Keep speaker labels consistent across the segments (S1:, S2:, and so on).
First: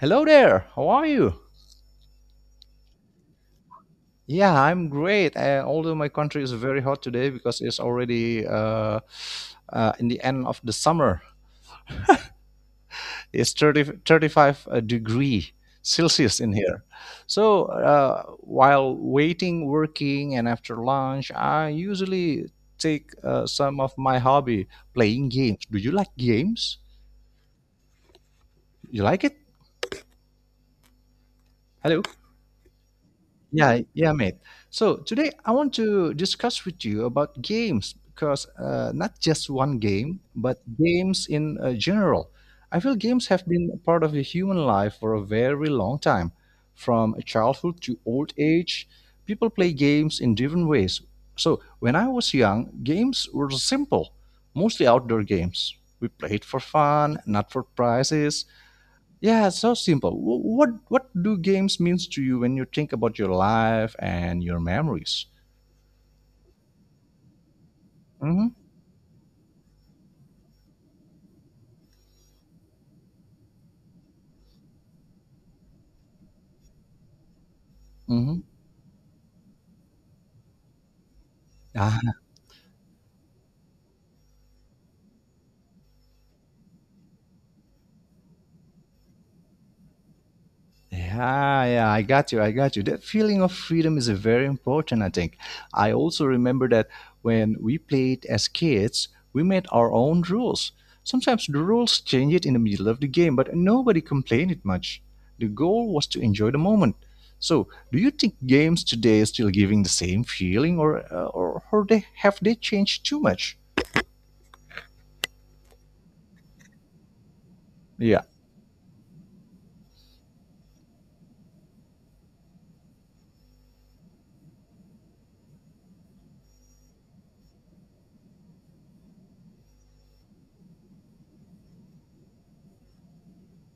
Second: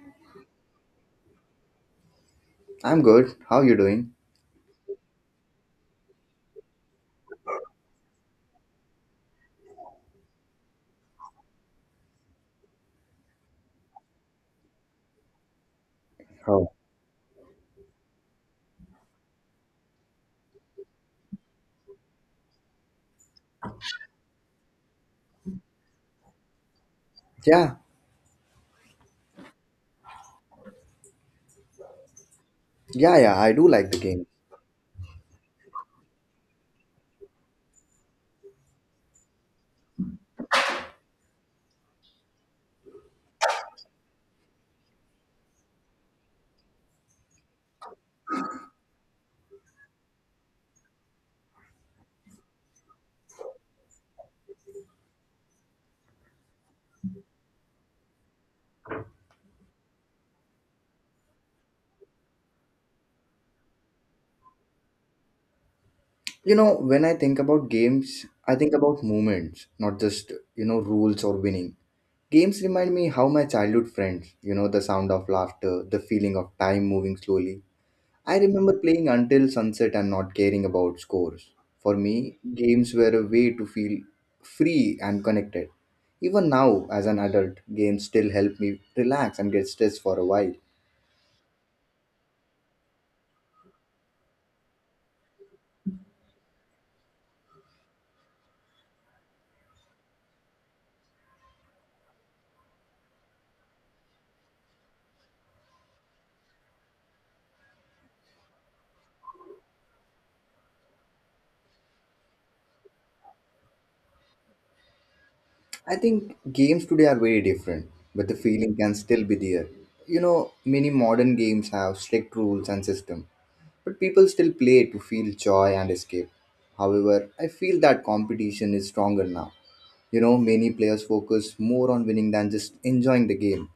S1: Hello there. How are you?
S2: I'm good. How you doing?
S1: Yeah, I'm great. Although my country is very hot today because it's already in the end of the summer. It's thirty thirty five degree Celsius in
S2: Oh.
S1: here. So while waiting, working, and after lunch, I usually take some of my hobby, playing games. Do you like games?
S2: Yeah,
S1: You like it? Hello.
S2: yeah, yeah, I do
S1: Yeah,
S2: like the
S1: yeah,
S2: game.
S1: mate. So today I want to discuss with you about games because not just one game, but games in general. I feel games have been a part of the human life for a very long time. From childhood to old age, people play games in different ways. So when I was young, games were simple, mostly outdoor games. We played for fun, not for prizes. Yeah, so simple. What do games means to you when you think about your life and your memories?
S2: You know, when I think about games,
S1: Mm-hmm.
S2: I think about moments, not just, you know, rules or winning. Games remind me how my childhood friends, you know, the sound of laughter, the feeling of time moving slowly.
S1: Mm-hmm.
S2: I remember playing until sunset and not caring about scores. For
S1: Ah,
S2: me, games were a way to feel free and connected. Even now, as an adult, games still help me relax and get stressed for a while.
S1: yeah, yeah, I got you. I got you. That feeling of freedom is a very important, I think. I also remember that when we played as kids, we made our own rules. Sometimes the rules changed in the middle of the game, but nobody complained it much. The goal was to enjoy the moment. So, do you think games today are still giving the same feeling, or or they changed too much?
S2: I think games today are very different,
S1: Yeah.
S2: but the feeling can still be there. You know, many modern games have strict rules and system, but people still play to feel joy and escape. However, I feel that competition is stronger now. You know, many players focus more on winning than just enjoying the game.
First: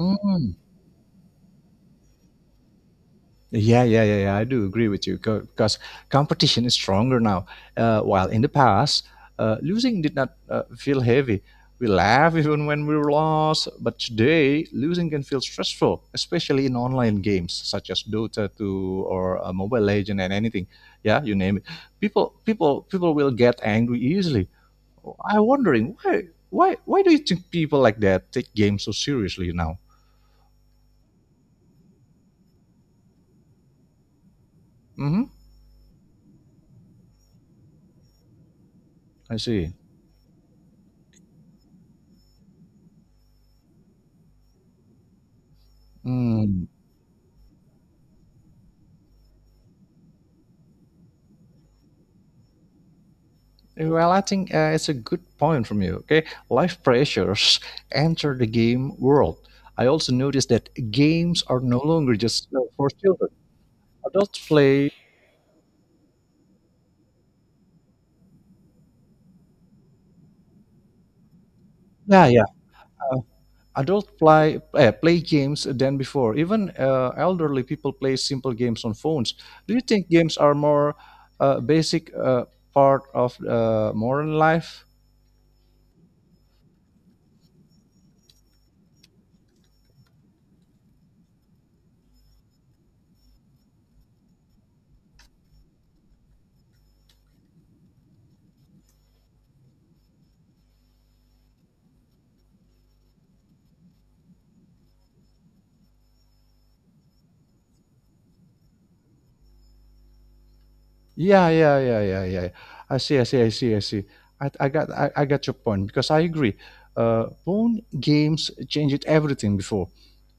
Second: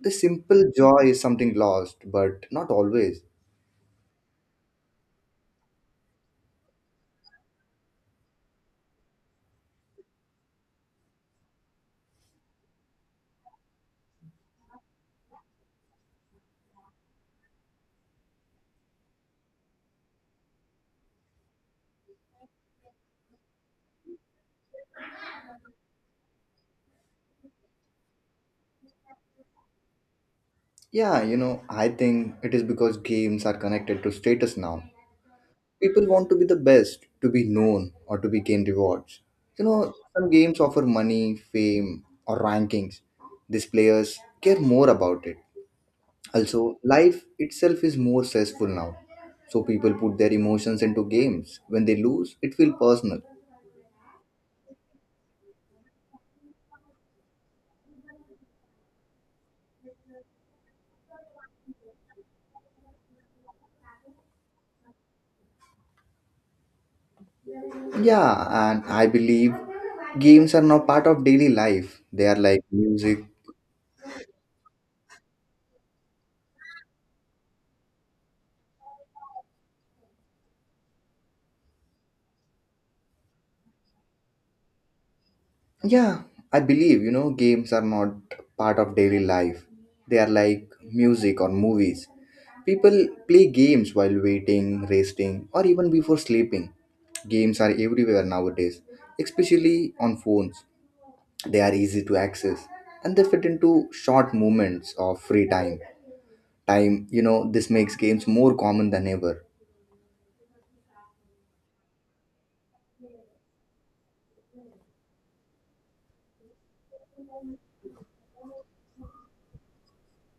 S2: The simple joy is something lost, but not always.
S1: Yeah, yeah, yeah, yeah. I do agree with you because competition is stronger now. While in the past, losing did not feel heavy. We laugh even when we were lost, but today losing can feel stressful, especially in online games such as Dota 2 or Mobile Legend and anything. Yeah, you name it. People will get angry easily. I'm wondering why do you think people like that take games so seriously now?
S2: Yeah, you know, I think it is because games are connected to status now.
S1: Mm-hmm.
S2: People want to be the best, to be known, or to be gain rewards.
S1: I
S2: You
S1: see.
S2: know, some games offer money, fame, or rankings. These players care more about it.
S1: Hmm.
S2: Also, life itself is more stressful now. So people put their emotions into games. When they lose, it feels personal.
S1: Well, I think it's a good point from you. Okay, life pressures enter the game world. I also noticed that games are no longer just for children. Adults play,
S2: Yeah, and I believe games are now part of daily life.
S1: yeah,
S2: They are
S1: yeah.
S2: like
S1: uh,
S2: music.
S1: adults play play games than before. Even elderly people play simple games on phones. Do you think games are more basic part of modern life?
S2: Yeah, I believe, you know, games are not part of daily life. They are like music or movies. People play games while waiting, resting, or even before sleeping. Games are everywhere nowadays, especially on phones. They are easy to access and they fit into short moments of free time. Time, you know, this makes games more common than ever.
S1: Yeah, yeah, yeah, yeah, yeah. I see, I see, I see, I see. I got your point because I agree. Phone games changed everything before.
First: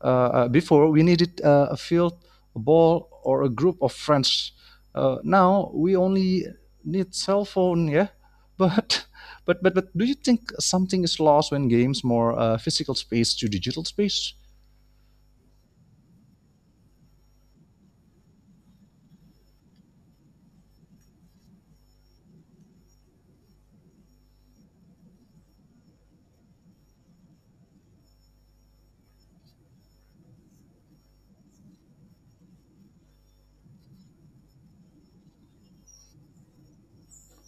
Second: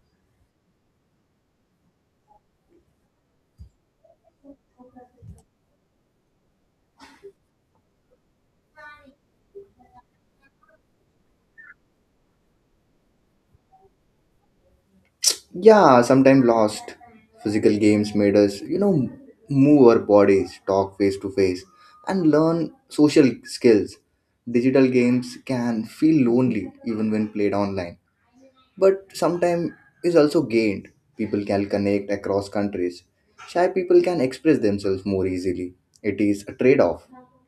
S1: Before we needed a field, a ball, or a group of friends. Now we only need cell phone. Yeah, but, but do you think something is lost when games more physical space to digital space?
S2: Yeah, sometimes lost. Physical games made us, you know, move our bodies, talk face to face, and learn social skills. Digital games can feel lonely even when played online, but sometimes is also gained. People can connect across countries. Shy people can express themselves more easily. It is a trade off.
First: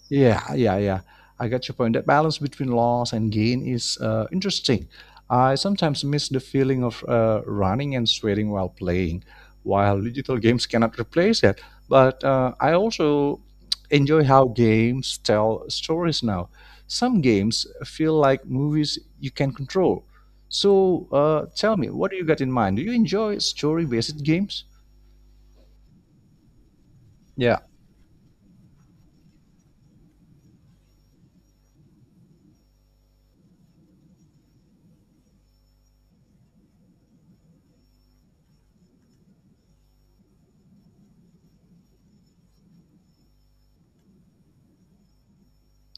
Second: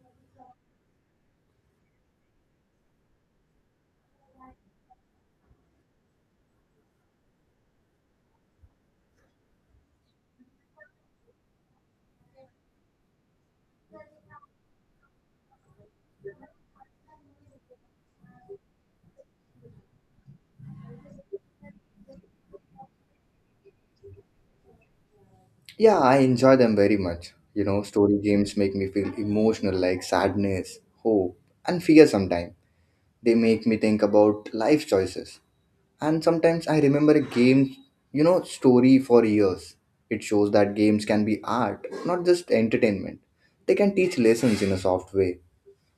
S1: Yeah, yeah, yeah. I get your point. That balance between loss and gain is interesting. I sometimes miss the feeling of running and sweating while playing, while digital games cannot replace that. But I also enjoy how games tell stories now. Some games feel like movies you can control. So tell me, what do you got in mind? Do you enjoy story based games?
S2: Yeah, I enjoy them very much. You know, story games make me feel emotional like sadness, hope, and fear sometimes. They make me think about life choices. And sometimes I remember a game, you know, story for years. It shows that games can be art, not just entertainment. They can teach lessons in a soft way.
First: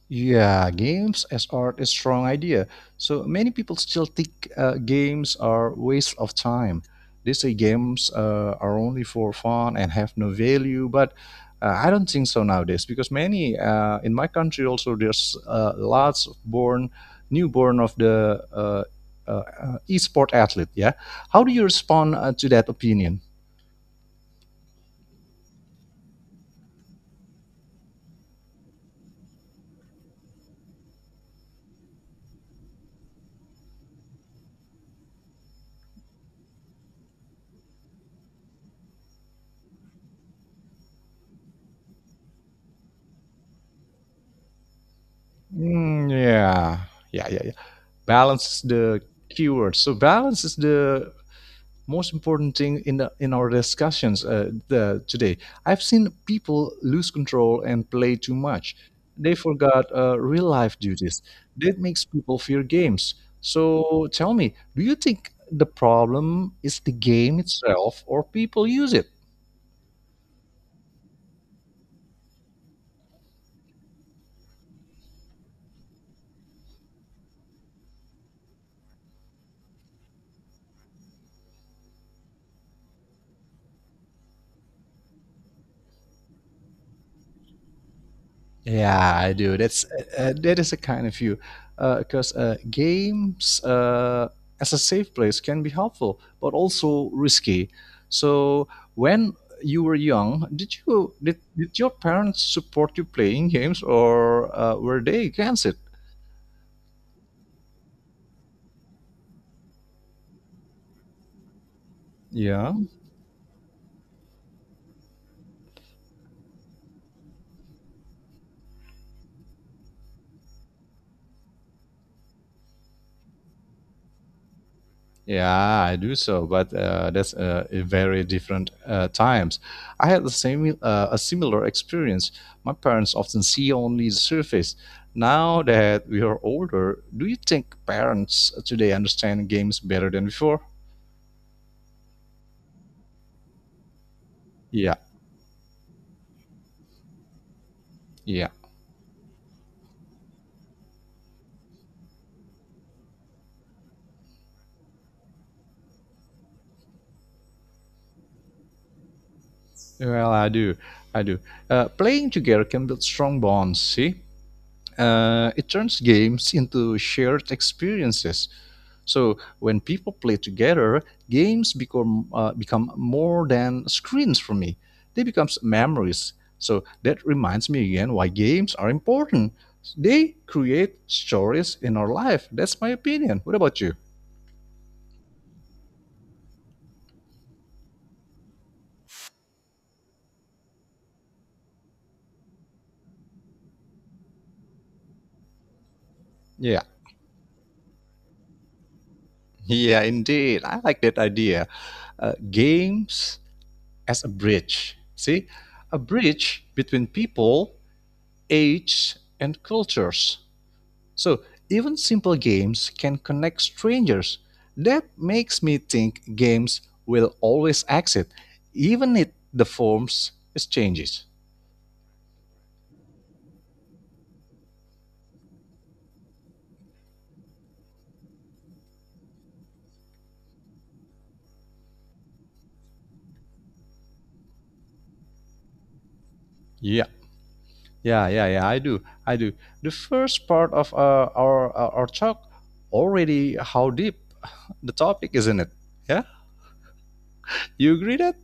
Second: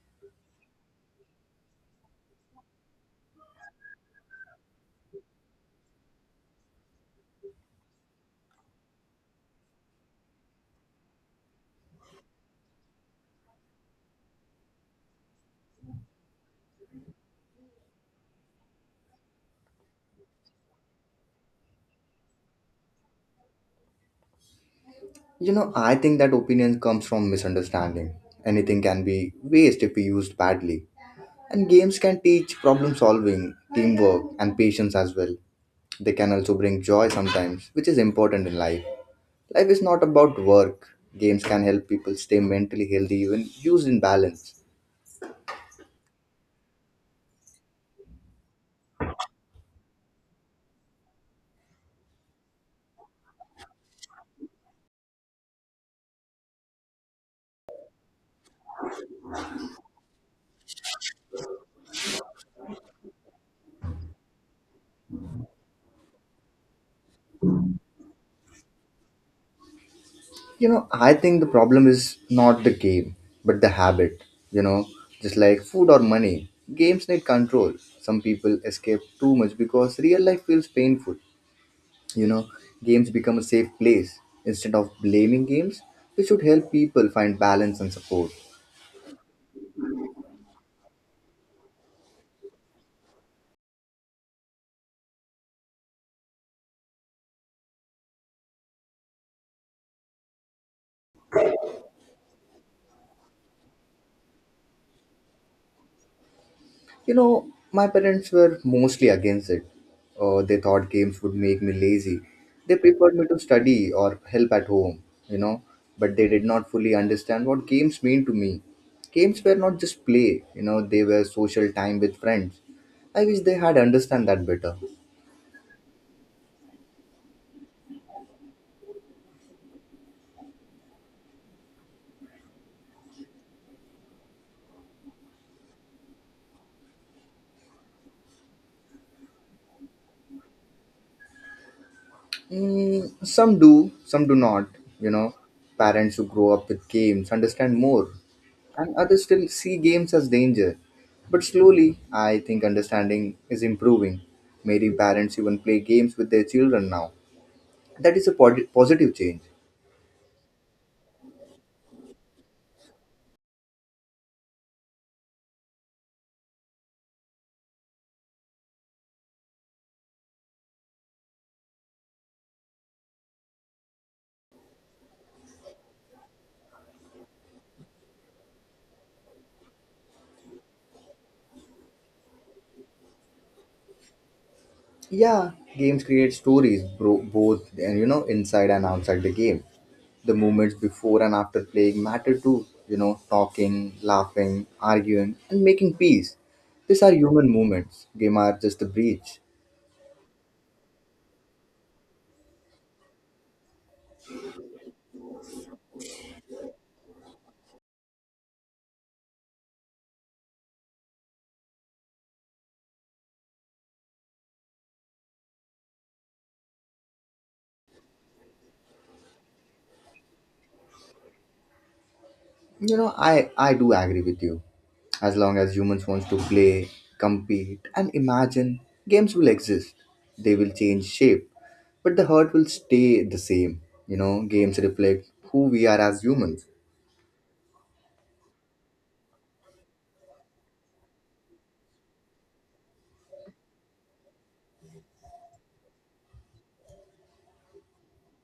S1: Yeah, games as art is strong idea. So many people still think games are waste of time. They say games are only for fun and have no value, but I don't think so nowadays because many in my country also there's lots of born newborn of the uh, e-sport athlete. Yeah, how do you respond to that opinion?
S2: You know, I think that opinion comes from misunderstanding. Anything can be waste if we used badly. And games can teach problem solving, teamwork, and patience as well. They can also bring joy sometimes, which is important in life. Life is not about work. Games can help people stay mentally healthy even used in balance.
S1: Mm, yeah, yeah, yeah, balance is the keyword. So balance is the most important thing in our discussions today. I've seen people lose control and play too much. They forgot real life duties. That makes people fear games. So tell me, do you think the problem is the game itself or people use it?
S2: You know, I think the problem is not the game, but the habit. You know, just like food or money, games need control. Some people escape too much because real life feels painful. You know, games become a safe place. Instead of blaming games, we should help people find balance and support.
S1: Yeah, I do. That is a kind of view, because games as a safe place can be helpful, but also risky. So when you were young, did your parents support you playing games, or were they against it?
S2: You know, my parents were mostly against it. They thought games would make me lazy.
S1: Yeah.
S2: They preferred me to study or help at home, you know, but they did not fully understand what games mean to me. Games were not just play, you know, they were social time with friends. I wish they had understand that better.
S1: Yeah, I do so, but that's a very different times. I had the same a similar experience. My parents often see only the surface. Now that we are older, do you think parents today understand games better than before?
S2: Mm, some do not.
S1: Yeah,
S2: You know, parents who grow up with games understand more,
S1: yeah.
S2: and others still see games as danger. But slowly, I think understanding is improving. Many parents even play games with their children now. That is a positive change.
S1: Well, I do, I do. Playing together can build strong bonds. See, it turns games into shared experiences. So when people play together, games become more than screens for me. They become memories. So that reminds me again why games are important. They create stories in our life. That's my opinion. What about you?
S2: Yeah, games create stories, both and you know inside and outside the game. The moments before and after playing matter too. You know, talking, laughing, arguing, and making peace.
S1: Yeah,
S2: These are human moments. Game are just a breach.
S1: yeah, indeed. I like that idea. Games as a bridge. See, a bridge between people, age, and cultures. So even simple games can connect strangers. That makes me think games will always exist, even if the forms is changes.
S2: You know, I do agree with you. As long as humans wants to play, compete, and imagine, games will exist. They will change shape, but the heart will stay the same. You know, games reflect who we are as humans.
S1: Yeah, yeah, yeah, yeah. I do, I do. The first part of our talk already how deep the topic, isn't it? Yeah, you agree that?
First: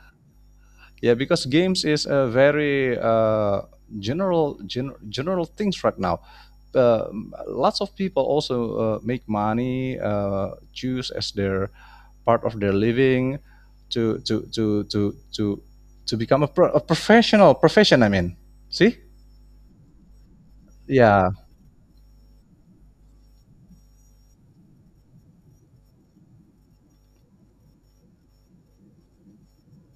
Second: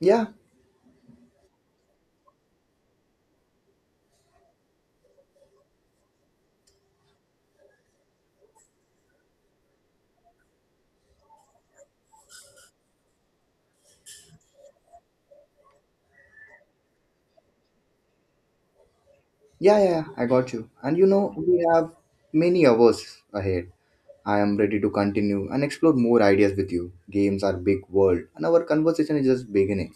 S2: Yeah,
S1: Yeah, because games is a very general things right now. Lots of people also make money, choose as their part of their living, to to to to to to become a, a professional profession. I mean, see?
S2: yeah, yeah, yeah, I got you. And you
S1: Yeah,
S2: know, we have many hours ahead. I am ready to continue and explore more ideas with you. Games are big world, and our conversation is just beginning.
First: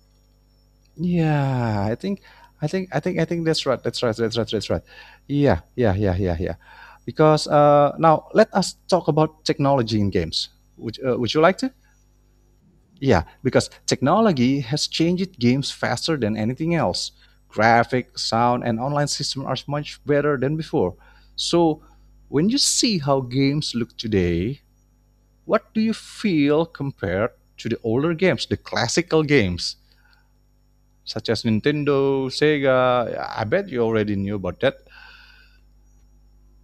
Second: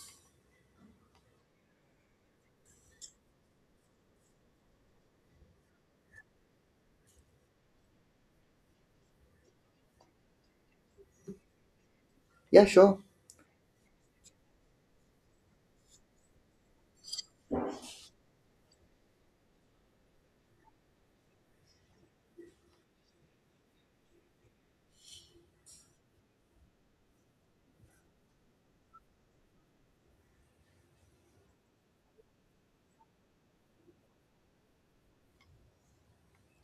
S1: yeah. I think that's right. That's right. That's right. That's right. Yeah, yeah, yeah, yeah, yeah. Because now let us talk about technology in games. Would you like to?
S2: Yeah, sure.
S1: Yeah, because technology has changed games faster than anything else. Graphic, sound, and online systems are much better than before. So, when you see how games look today, what do you feel compared to the older games, the classical games, such as Nintendo, Sega? I bet you already knew about that.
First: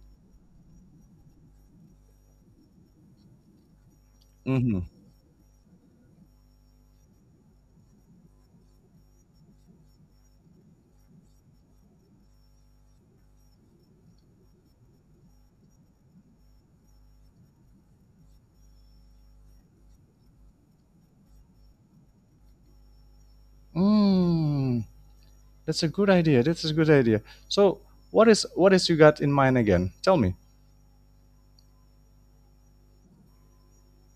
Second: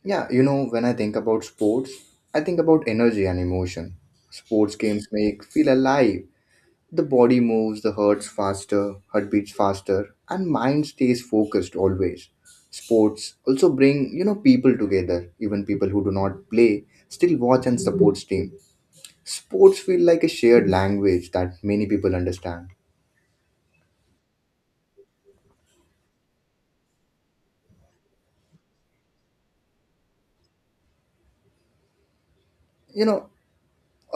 S2: Yeah, you know, when I think about sports, I think about energy and emotion. Sports
S1: Mm-hmm.
S2: games make feel alive. The body moves, the hearts faster, heart beats faster, and mind stays focused always. Sports also bring, you know, people together. Even people who do not play still watch and support team. Sports feel like a shared language that many people understand.
S1: Mm, that's a good idea. That's a good idea. So, what is you got in mind again? Tell me.
S2: You know,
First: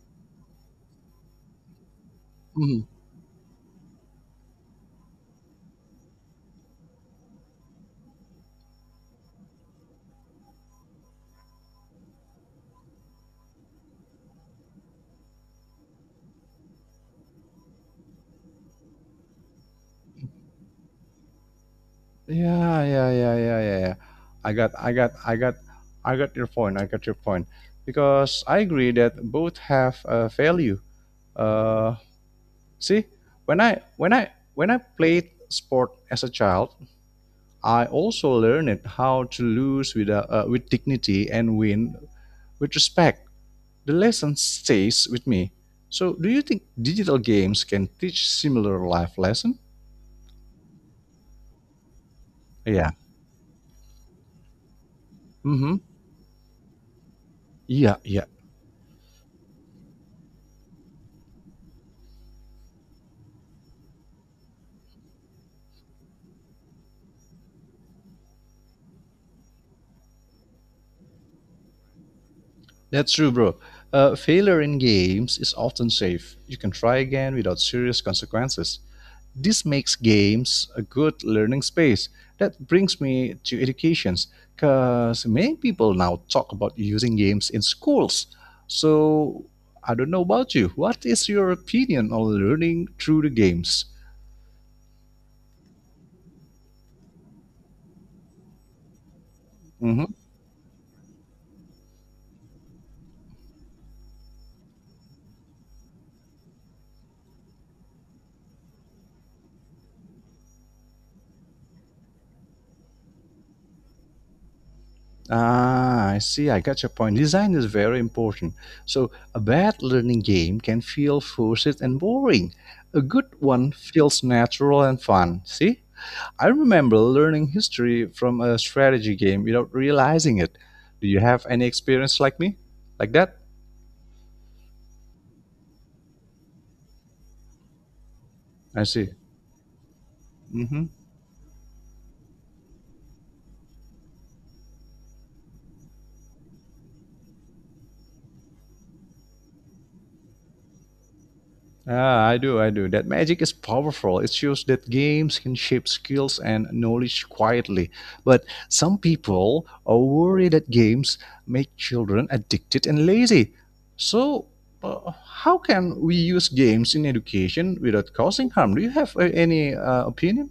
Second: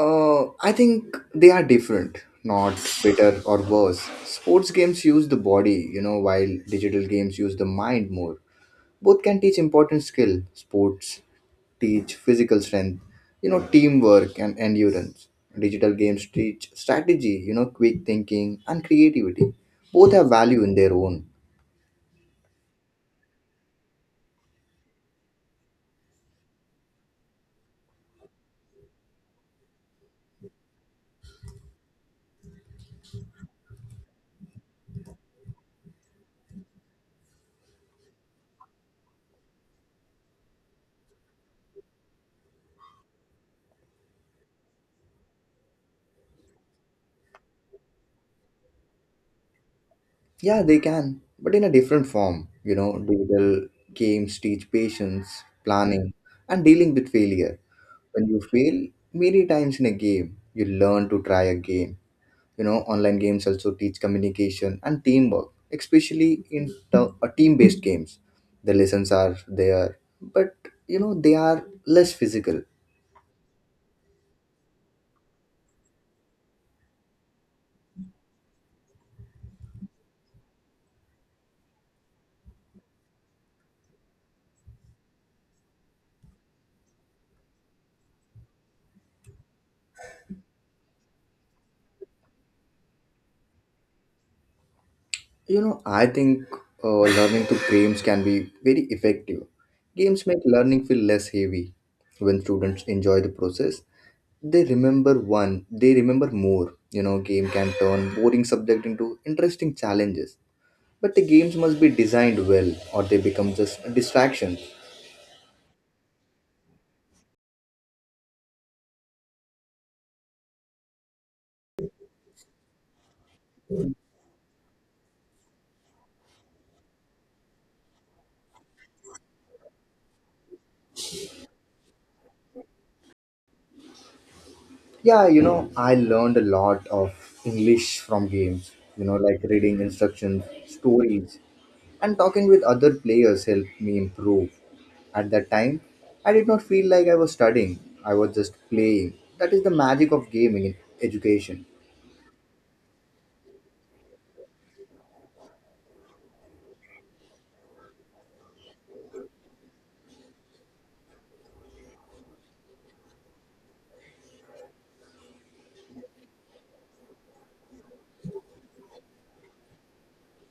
S2: I think they are different, not better or worse. Sports games use the body, you know, while digital games use the mind more. Both can teach important skill. Sports teach physical strength, you know, teamwork and endurance. Digital games teach strategy, you know, quick thinking and creativity. Both have value in their own.
S1: Yeah, yeah, yeah, yeah, yeah, yeah. I got, I got, I got, I got your point. I got your point because I agree that both have a value. Uh, See, when I played sport as a child, I also learned how to lose with with dignity and win with respect. The lesson stays with me. So, do you think digital games can teach similar life lesson?
S2: Yeah, they can, but in a different form. You
S1: Yeah.
S2: know, digital games teach patience,
S1: Mm-hmm.
S2: planning, and dealing with failure.
S1: Yeah, yeah,
S2: When you fail many times in a game, you learn to try again. You know, online games also teach communication and teamwork, especially in team-based games. The lessons are there, but you know they are less physical.
S1: that's true, bro. Failure in games is often safe. You can try again without serious consequences. This makes games a good learning space. That brings me to educations, because many people now talk about using games in schools. So I don't know about you. What is your opinion on learning through the games?
S2: You know, I think learning through games can be very effective.
S1: Mm-hmm.
S2: Games make learning feel less heavy. When students enjoy the process, they remember one, they remember more. You know, game can turn boring subject into interesting challenges. But the games must be designed well or they become just a distraction.
S1: Ah, I see. I got your point. Design is very important. So, a bad learning game can feel forced and boring. A good one feels natural and fun. See? I remember learning history from a strategy game without realizing it. Do you have any experience like me? Like that?
S2: Yeah, you know, I learned a lot of English from games,
S1: I
S2: you
S1: see.
S2: know, like reading instructions,
S1: Mhm.
S2: stories, and talking with other players helped me improve. At that time, I did not feel like I was studying, I was just playing. That is the magic of gaming in education.
S1: Ah, I do, I do. That magic is powerful. It shows that games can shape skills and knowledge quietly. But some people are worried that games make children addicted and lazy. So, uh, how can we use games in education without causing harm? Do you have any opinion?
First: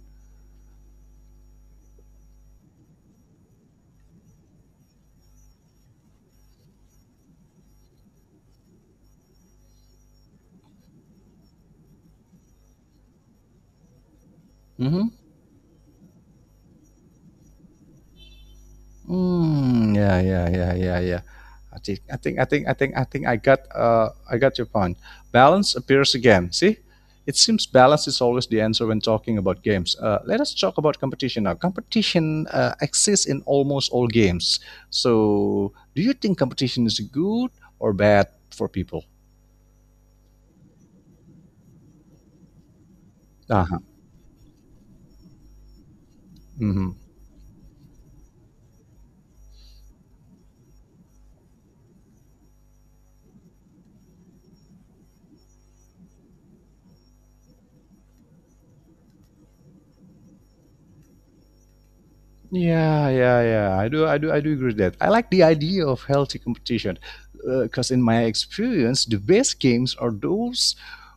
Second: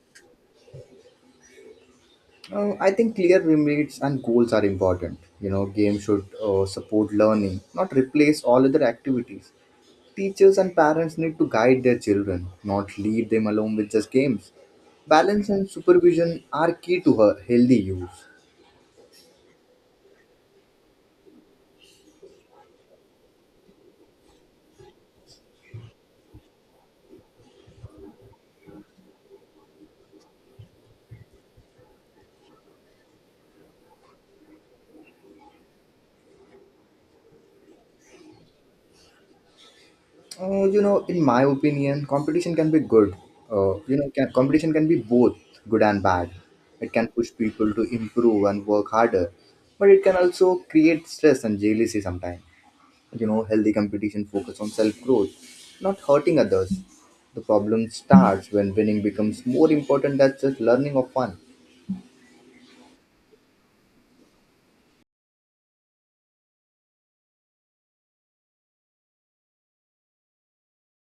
S2: I think clear limits and goals are important. You know, games should support learning, not replace all other activities. Teachers and parents need to guide their children, not leave them alone with just games. Balance and supervision are key to her healthy use.
S1: Mm, yeah, yeah, yeah, yeah, yeah. I got your point. Balance appears again. See, it seems balance is always the answer when talking about games. Let us talk about competition now. Competition exists in almost all games. So, do you think competition is good or bad for people?
S2: You know, in my opinion, competition can be good. Uh,
S1: Uh-huh.
S2: you know, competition can be both good and bad.
S1: Mm-hmm.
S2: It can push people to improve and work harder, but it can also create stress and jealousy sometimes. You know, healthy competition focus on self growth, not hurting others. The problem starts when winning becomes more important than just learning or fun.
S1: Yeah, yeah, yeah. I do, I do, I do agree with that. I like the idea of healthy competition, because in my experience, the best games are those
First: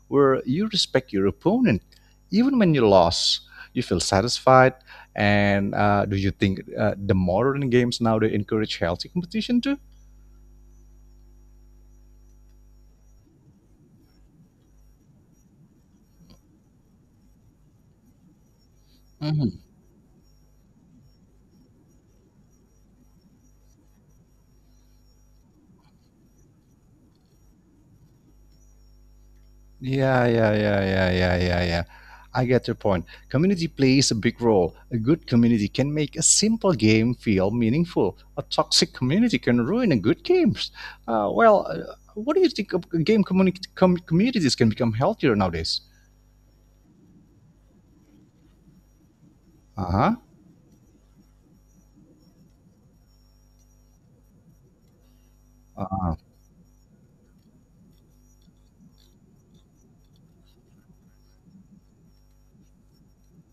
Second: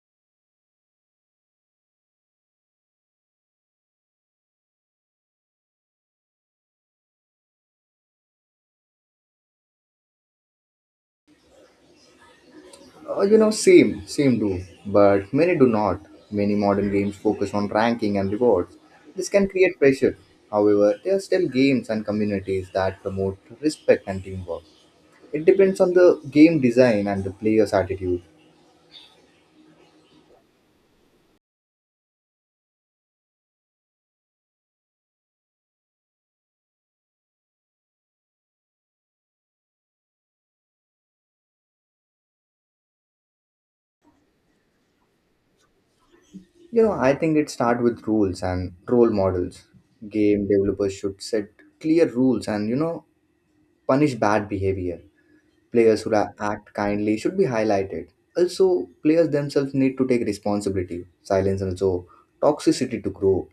S1: where you respect your opponent, even when you lost, you feel satisfied. And do you think the modern games now they encourage healthy competition too?
S2: You know, same do, but many do not. Many modern games focus on ranking and rewards. This can create pressure. However, there are still games and communities that promote respect and teamwork. It depends on the game design and the player's attitude.
S1: Yeah, yeah, yeah, yeah, yeah, yeah, yeah. I get your point. Community plays a big role. A good community can make a simple game feel meaningful. A toxic community can ruin a good games. Well, what do you think of game communities can become healthier nowadays?
S2: You know, I think it starts with rules and role models.
S1: Uh
S2: Game developers should set clear rules and, you know, punish bad behavior. Players who
S1: huh.
S2: act kindly should be highlighted. Also, players themselves need to take responsibility, silence, and also toxicity to grow.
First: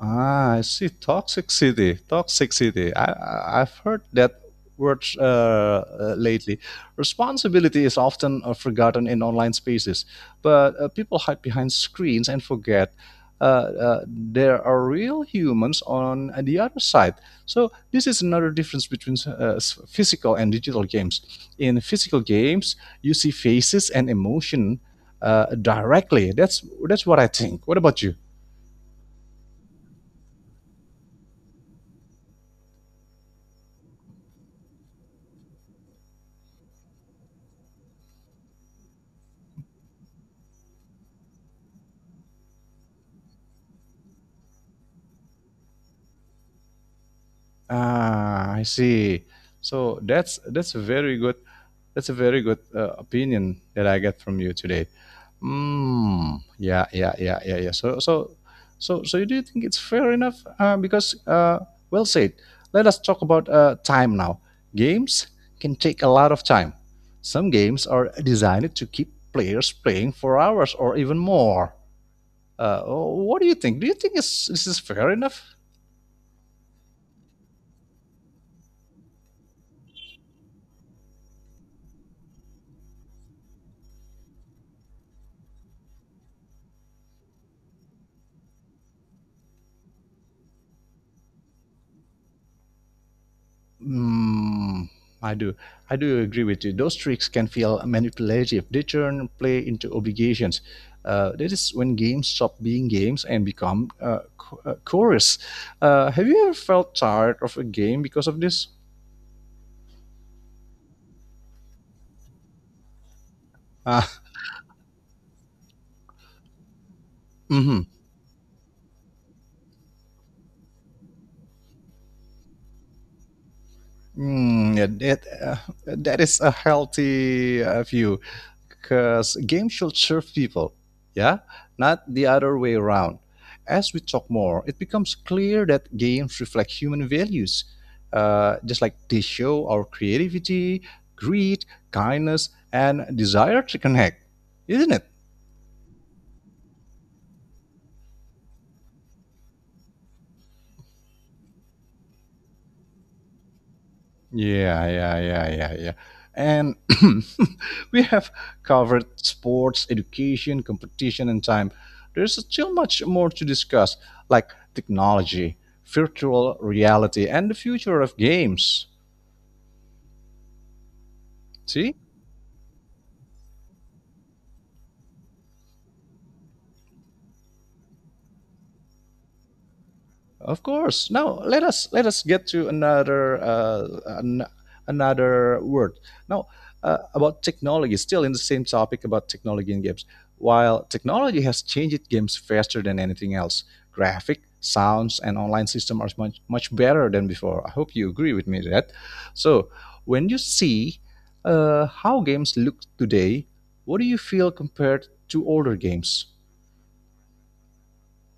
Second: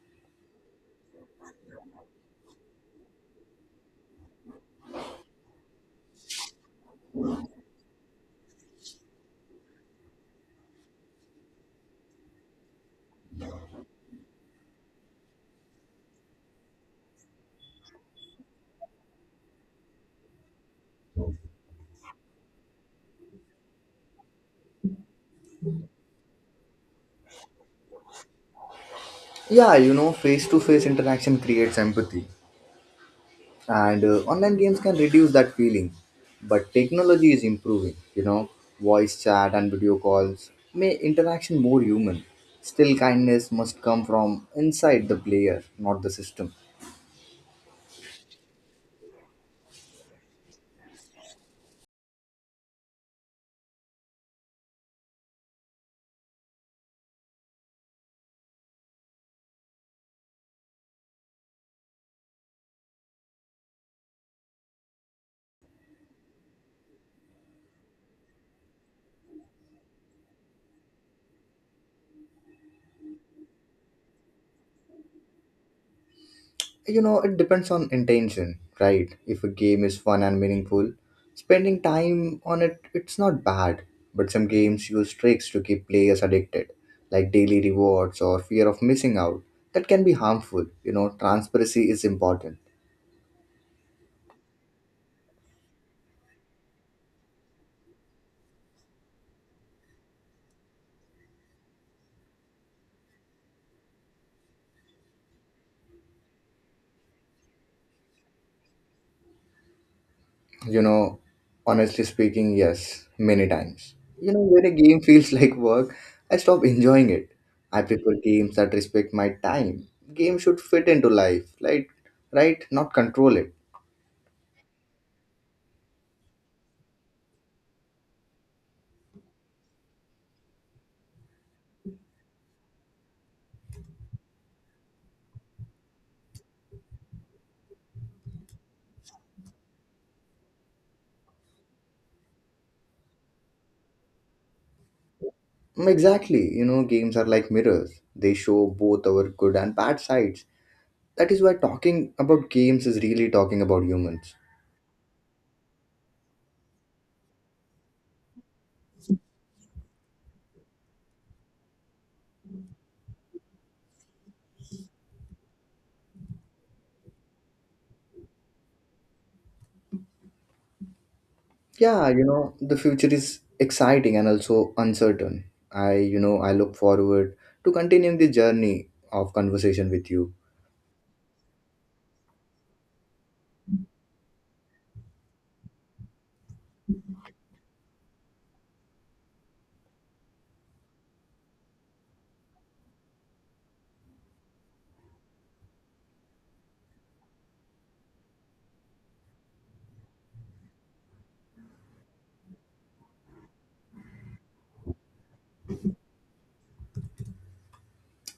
S1: Ah, I see. Toxic city. Toxic city. I've heard that word lately. Responsibility is often forgotten in online spaces, but people hide behind screens and forget there are real humans on the other side. So this is another difference between physical and digital games. In physical games, you see faces and emotion directly. That's what I think. What about you?
S2: Yeah, you know, face to face interaction creates empathy, and online games can reduce that feeling. But technology is improving, you know, voice chat and video calls make interaction more human. Still, kindness must come from inside the player, not the system.
S1: Ah, I see. So that's a very good opinion that I get from you today. Hmm. Yeah, yeah, yeah, yeah, yeah. So do you think it's fair enough? Because well said. Let us talk about time now. Games can take a lot of time. Some games are designed to keep players playing for hours or even more. What do you think? Do you think this is fair enough?
S2: You know, it depends on intention, right? If a game is fun and meaningful, spending time on it it's not bad. But some games use tricks to keep players addicted, like daily rewards or fear of missing out. That can be harmful. You know, transparency is important.
S1: Mm, I do. I do agree with you. Those tricks can feel manipulative. They turn play into obligations. That is when games stop being games and become chorus. Have you ever felt tired of a game because of this?
S2: You know, honestly speaking, yes, many times.
S1: Ah,
S2: You know, when a game feels like work, I stop enjoying it.
S1: mhm.
S2: I prefer games that respect my time. Games should fit into life, like right? Not control it.
S1: Mm, yeah, that is a healthy view because games should serve people, yeah, not the other way around. As we talk more, it becomes clear that games reflect human values, just like they show our creativity, greed, kindness, and desire to connect, isn't it?
S2: Mm, exactly. You know, games are like mirrors. They show both our good and bad sides. That is why talking about games is really talking about humans.
S1: Yeah, yeah, yeah, yeah, yeah. And we have covered sports, education, competition, and time. There's still much more to discuss, like technology, virtual reality, and the future of games. See?
S2: Yeah, you know, the future is exciting and also uncertain. You know, I look forward to continuing the journey of conversation with you.
S1: Of course. Now let us get to another another word. Now about technology, still in the same topic about technology in games. While technology has changed games faster than anything else, graphic, sounds, and online system are much much better than before. I hope you agree with me that. So when you see how games look today, what do you feel compared to older games?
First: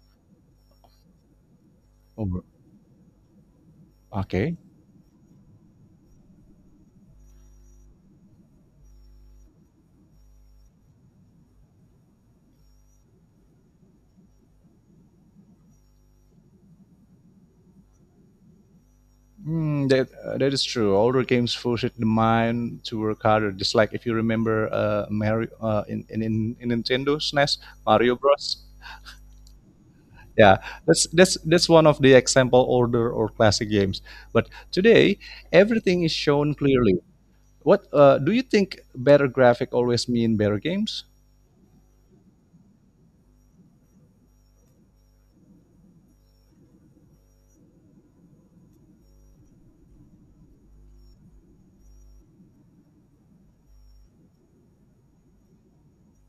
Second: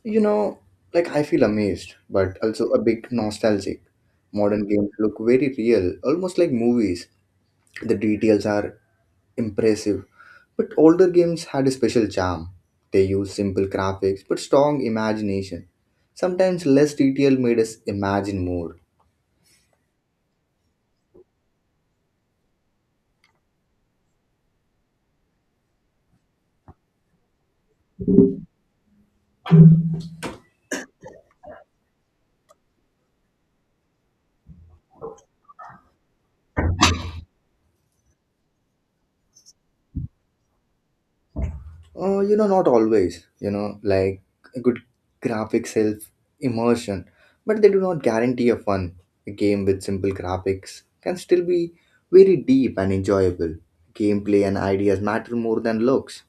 S2: You know, like I feel amazed, but
S1: Oh,
S2: also a bit nostalgic.
S1: okay.
S2: Modern games look very real, almost like movies. The details are impressive, but older games had a special charm. They used simple graphics but strong imagination. Sometimes less detail made us imagine more.
S1: Mm, that is true. Older games forced the mind to work harder. Just like if you remember, Mario uh, in Nintendo SNES, Mario Bros. Yeah, that's one of the example older or classic games. But today, everything is shown clearly. What do you think? Better graphic always mean better games?
S2: You know, not always, you know, like a good graphics self immersion, but they do not guarantee a fun. A game with simple graphics can still be very deep and enjoyable. Gameplay and ideas matter more than looks.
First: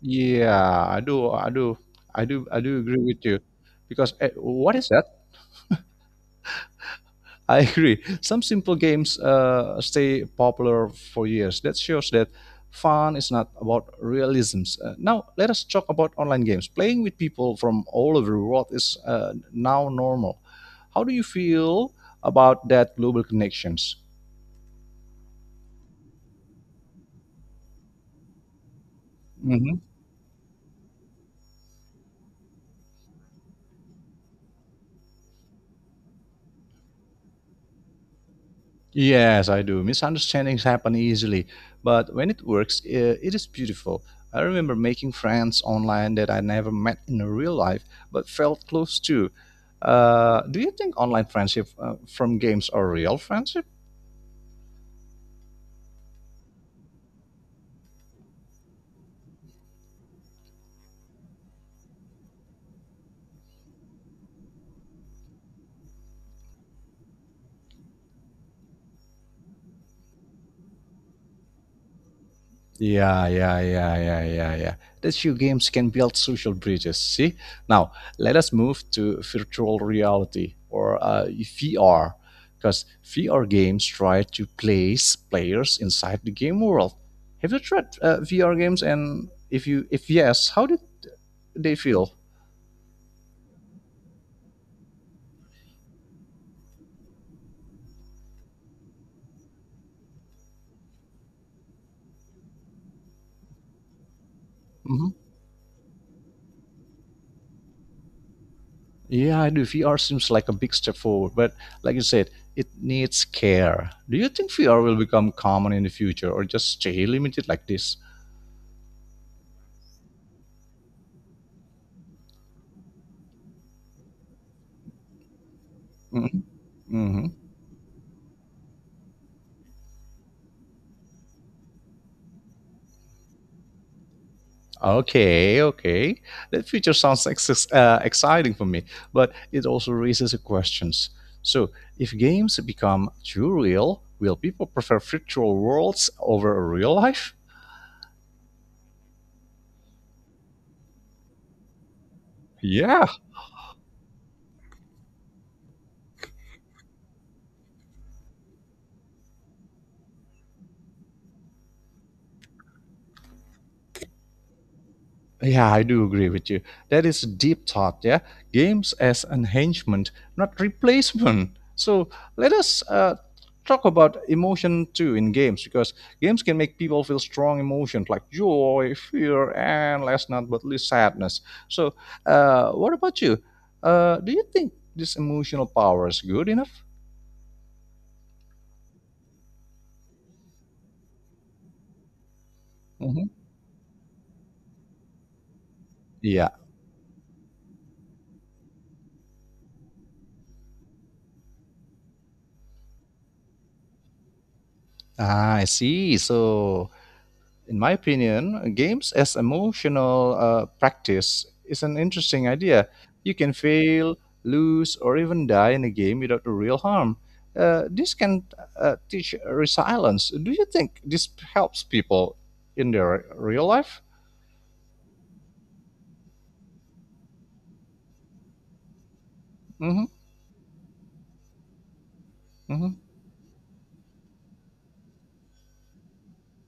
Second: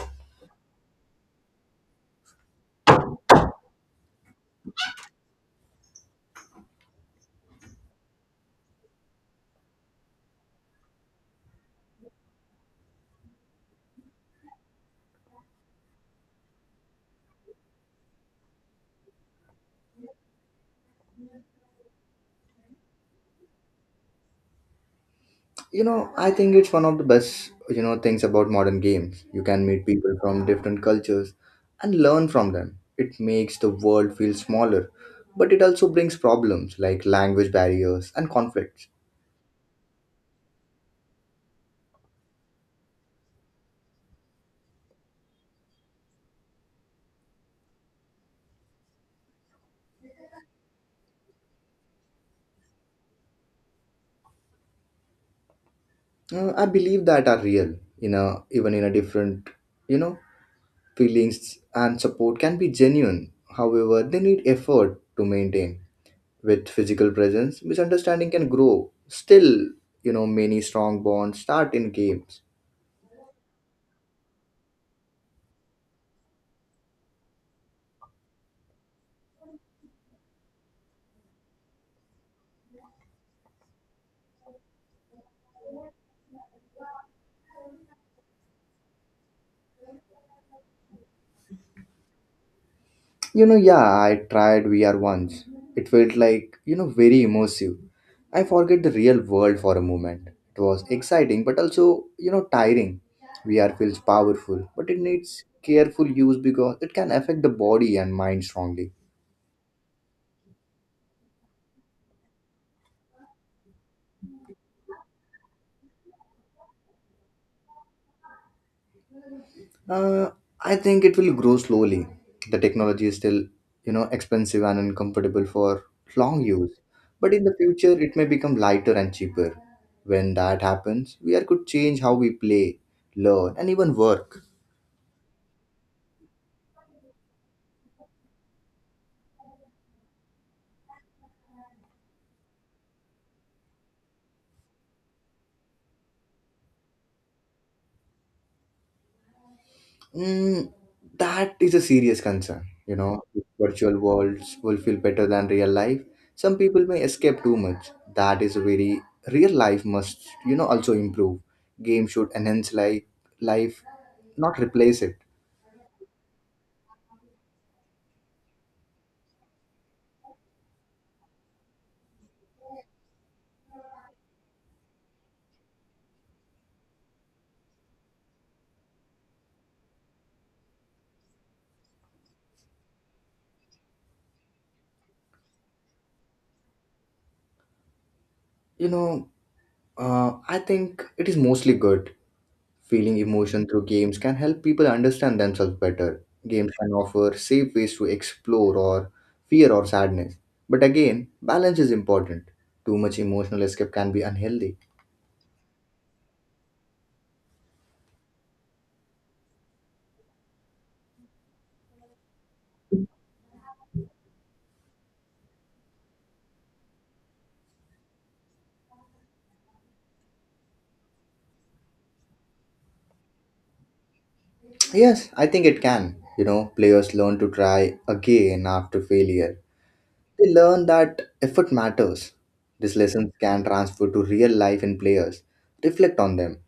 S1: Yeah, I do. I do agree with you, because what is that? I agree. Some simple games stay popular for years. That shows that fun is not about realisms. Now, let us talk about online games. Playing with people from all over the world is now normal. How do you feel about that global connections?
S2: You know, I think it's one of the best, you know, things about modern games. You can meet people from different cultures and learn from them. It makes the world feel smaller, but it also brings problems like language barriers and conflicts.
S1: Yes, I do. Misunderstandings happen easily, but when it works, it is beautiful. I remember making friends online that I never met in real life, but felt close to. Do you think online friendship from games are real friendship?
S2: I believe that are real in a even in a different, you know, feelings and support can be genuine. However, they need effort to maintain. With physical presence, misunderstanding can grow. Still, you know, many strong bonds start in games.
S1: Yeah, yeah, yeah, yeah, yeah, yeah. That's your games can build social bridges. See, now let us move to virtual reality or VR, because VR games try to place players inside the game world. Have you tried VR games? And if yes, how did they feel?
S2: You know, yeah, I tried VR once. It felt like, you know, very immersive. I forget the real world for a moment. It was exciting but also, you know, tiring. VR feels powerful, but it
S1: Mm-hmm.
S2: needs careful use because it can affect the body and mind strongly.
S1: Yeah, I do. VR seems like a big step forward, but like you said, it needs care. Do you think VR will become common in the future or just stay limited like this?
S2: Uh, I think it will grow slowly. The technology is still, you know, expensive and uncomfortable for
S1: Mm-hmm.
S2: long use.
S1: Hmm.
S2: But in the future, it may become lighter and cheaper. When that happens, VR could change how we play, learn, and even work.
S1: Okay, okay. That future sounds exciting for me, but it also raises the questions. So, if games become too real, will people prefer virtual worlds over a real life?
S2: Mm, that is a serious concern. You
S1: Yeah,
S2: know, if virtual worlds will feel better than real life. Some people may escape too much. That is a very real life must, you know, also improve. Game should enhance life, life, not replace it.
S1: yeah, I do agree with you. That is a deep thought. Yeah, games as enhancement, not replacement. So let us talk about emotion too in games because games can make people feel strong emotions like joy, fear, and last not but least sadness. So, what about you? Do you think this emotional power is good enough?
S2: You know, I think it is mostly good. Feeling
S1: Mhm.
S2: emotion through games can help people understand themselves better.
S1: Yeah.
S2: Games can offer safe ways to explore or fear or sadness. But again, balance is important. Too much emotional escape can be unhealthy.
S1: Ah, I see. So in my opinion, games as emotional practice is an interesting idea. You can fail, lose, or even die in a game without real harm. This can teach resilience. Do you think this helps people in their real life?
S2: Yes, I think it can. You know, players learn to try again after failure.
S1: Hmm.
S2: They learn that effort matters.
S1: Hmm.
S2: These lessons can transfer to real life in players. Reflect on them.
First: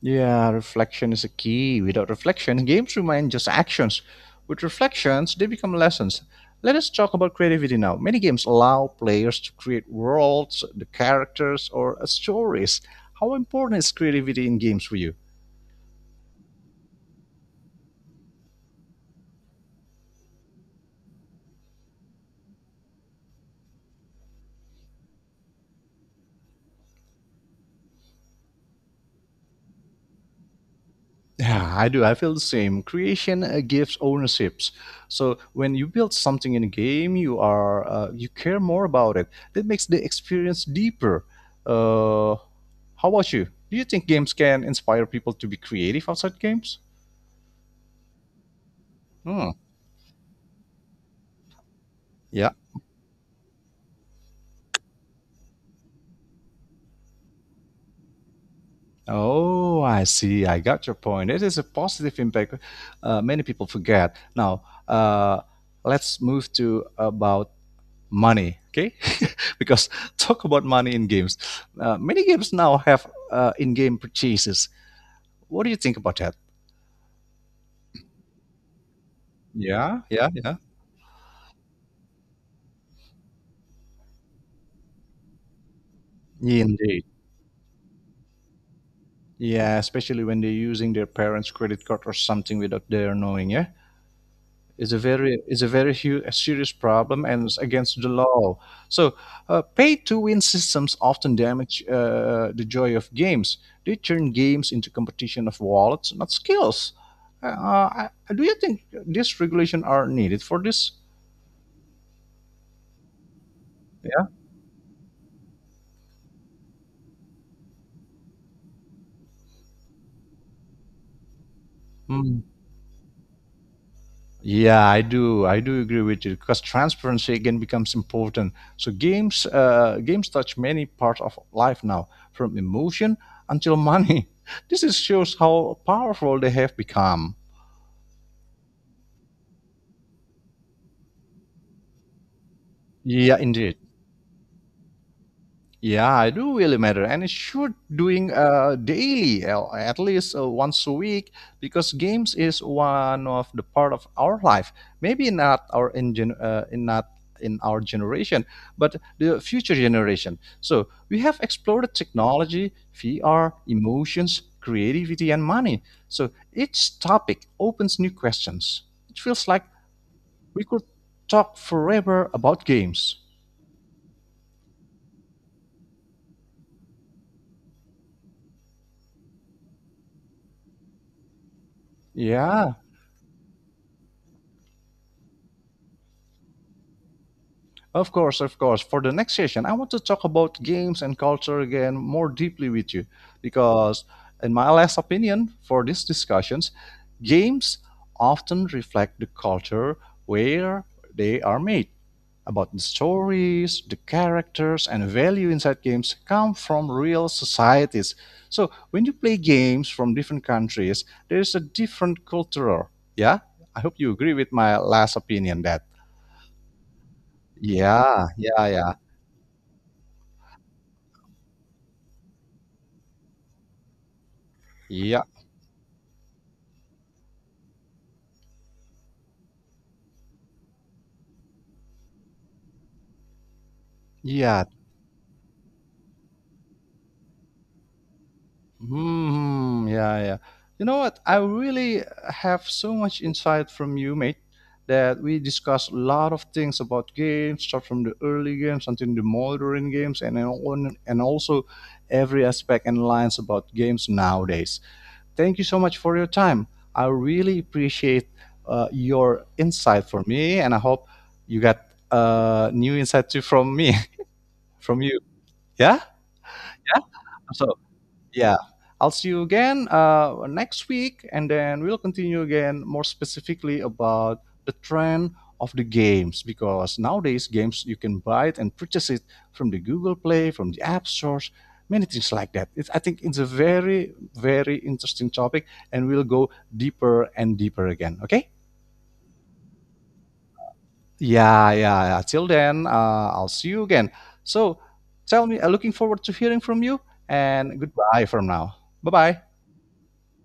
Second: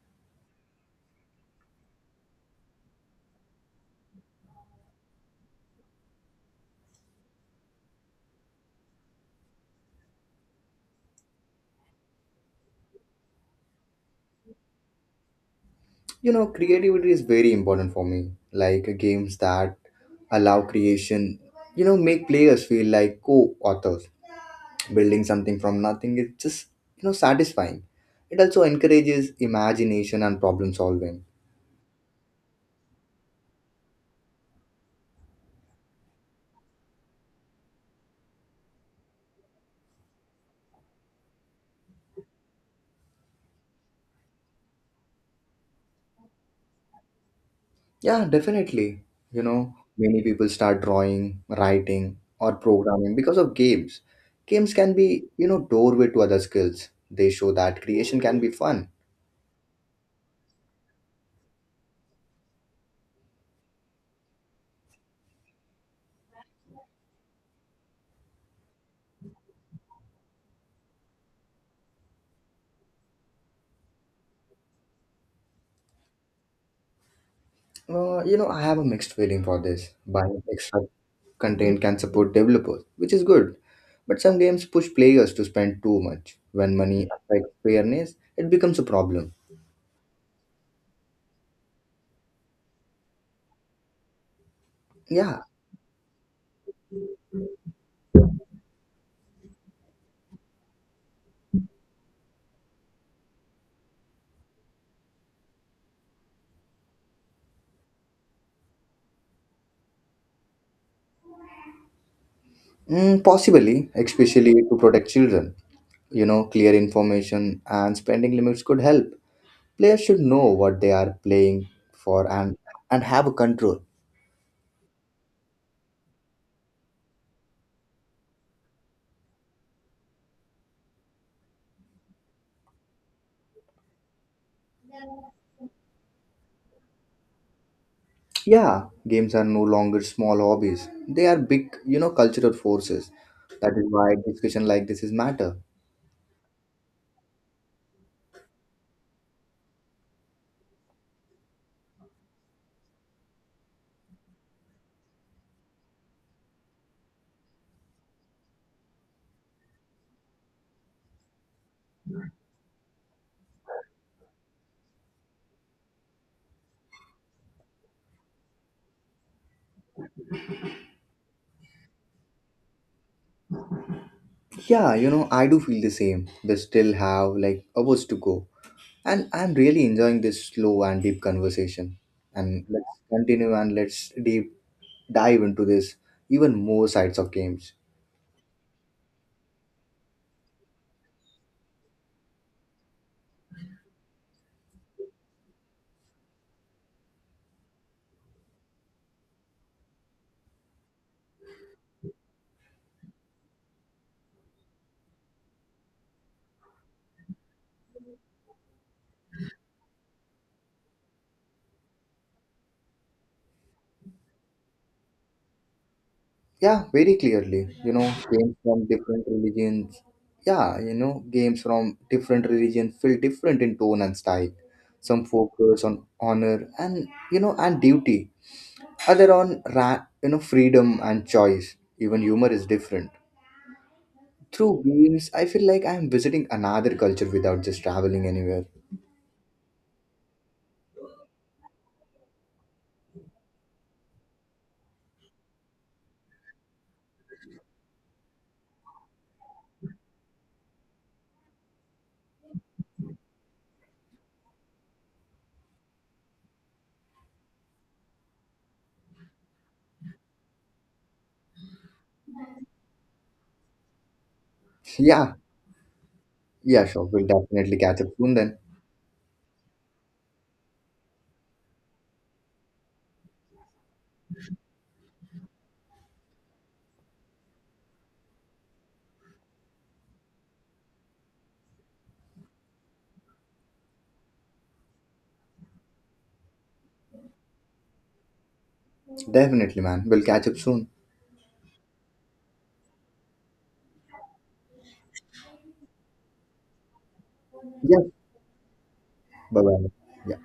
S1: Yeah, reflection is a key. Without reflection, games remain just actions. With reflections, they become lessons. Let us talk about creativity now. Many games allow players to create worlds, the characters, or stories. How important is creativity in games for you?
S2: You know, creativity is very important for me. Like games that allow creation, you know, make players feel like co-authors. Building something from nothing is just, you know, satisfying. It also encourages imagination and problem solving.
S1: Yeah, I do. I feel the same. Creation gives ownerships. So when you build something in a game, you care more about it. That makes the experience deeper. Uh, How about you? Do you think games can inspire people to be creative outside games?
S2: Yeah, definitely. You
S1: Hmm.
S2: know, many people start drawing, writing,
S1: Yeah.
S2: or programming because of games. Games can be, you know, doorway to other skills. They show that creation can be fun.
S1: Oh, I see. I got your point. It is a positive impact. Many people forget. Now, let's move to about money, okay? Because talk about money in games. Many games now have in-game purchases. What do you think about that?
S2: I have a mixed feeling for this.
S1: Yeah, yeah,
S2: Buying
S1: yeah.
S2: extra content can support developers, which is good. But some games push players to spend too much. When
S1: Indeed.
S2: money affects fairness, it becomes a problem.
S1: Yeah, especially when they're using their parents' credit card or something without their knowing, yeah? Is a very
S2: Yeah,
S1: a serious problem and it's against the law. So, pay-to-win systems often damage the joy of games. They turn games into competition of wallets, not skills. Do you think this regulation are needed for this?
S2: mm, possibly,
S1: Yeah.
S2: especially to protect children. You know, clear information and spending limits could help. Players should know what they are playing for
S1: Hmm.
S2: and have a control.
S1: Yeah, I do. I do agree with you because transparency again becomes important. So games touch many parts of life now, from emotion until money. This is shows how powerful they have become.
S2: Yeah, games are no longer small hobbies. They are big, you know, cultural forces.
S1: Yeah, indeed.
S2: That is why discussion like this is matter.
S1: Yeah, I do really matter, and it should doing daily, at least once a week, because games is one of the part of our life. Maybe not our in, gen- in not in our generation, but the future generation. So we have explored technology, VR, emotions, creativity, and money. So each topic opens new questions. It feels like we could talk forever about games.
S2: Yeah, you know, I do feel the same. We still have like hours to go. And I'm really enjoying this slow and deep conversation. And
S1: Yeah,
S2: let's continue and let's deep dive into this even more sides of games.
S1: of course, of course. For the next session, I want to talk about games and culture again more deeply with you because, in my last opinion, for these discussions, games often reflect the culture where they are made. About the stories, the characters, and value inside games come from real societies. So, when you play games from different countries, there is a different culture. Yeah? I hope you agree with my last opinion that.
S2: Yeah, very clearly. You know,
S1: Yeah,
S2: games
S1: yeah,
S2: from
S1: yeah.
S2: different religions. Yeah, you know, games from different religions feel different in tone and style.
S1: Yeah,
S2: Some focus on honor and, you know, and duty. Other on you know, freedom and choice. Even humor is different.
S1: yeah,
S2: Through games, I feel like I am visiting another culture without just traveling anywhere.
S1: hmm, yeah, yeah. You know what? I really have so much insight from you, mate, that we discussed a lot of things about games, start from the early games until the modern games, and also every aspect and lines about games nowadays. Thank you so much for your time. I really appreciate your insight for me, and I hope you got new insight too from me, from you.
S2: Yeah,
S1: Yeah,
S2: yeah,
S1: yeah.
S2: sure. We'll
S1: So
S2: definitely catch up soon
S1: yeah.
S2: then.
S1: I'll see you again next week, and then we'll continue again more specifically about the trend of the games because nowadays games you can buy it and purchase it from the Google Play, from the App Stores, many things like that. I think it's a very, very interesting topic, and we'll go deeper and deeper again. Okay?
S2: Definitely, man. We'll catch up soon.
S1: Yeah, yeah, yeah. Till then, I'll see you again. So tell me, I'm looking forward to hearing from you, and
S2: Yeah.
S1: goodbye from now. Bye bye.
S2: Bye bye. Yeah.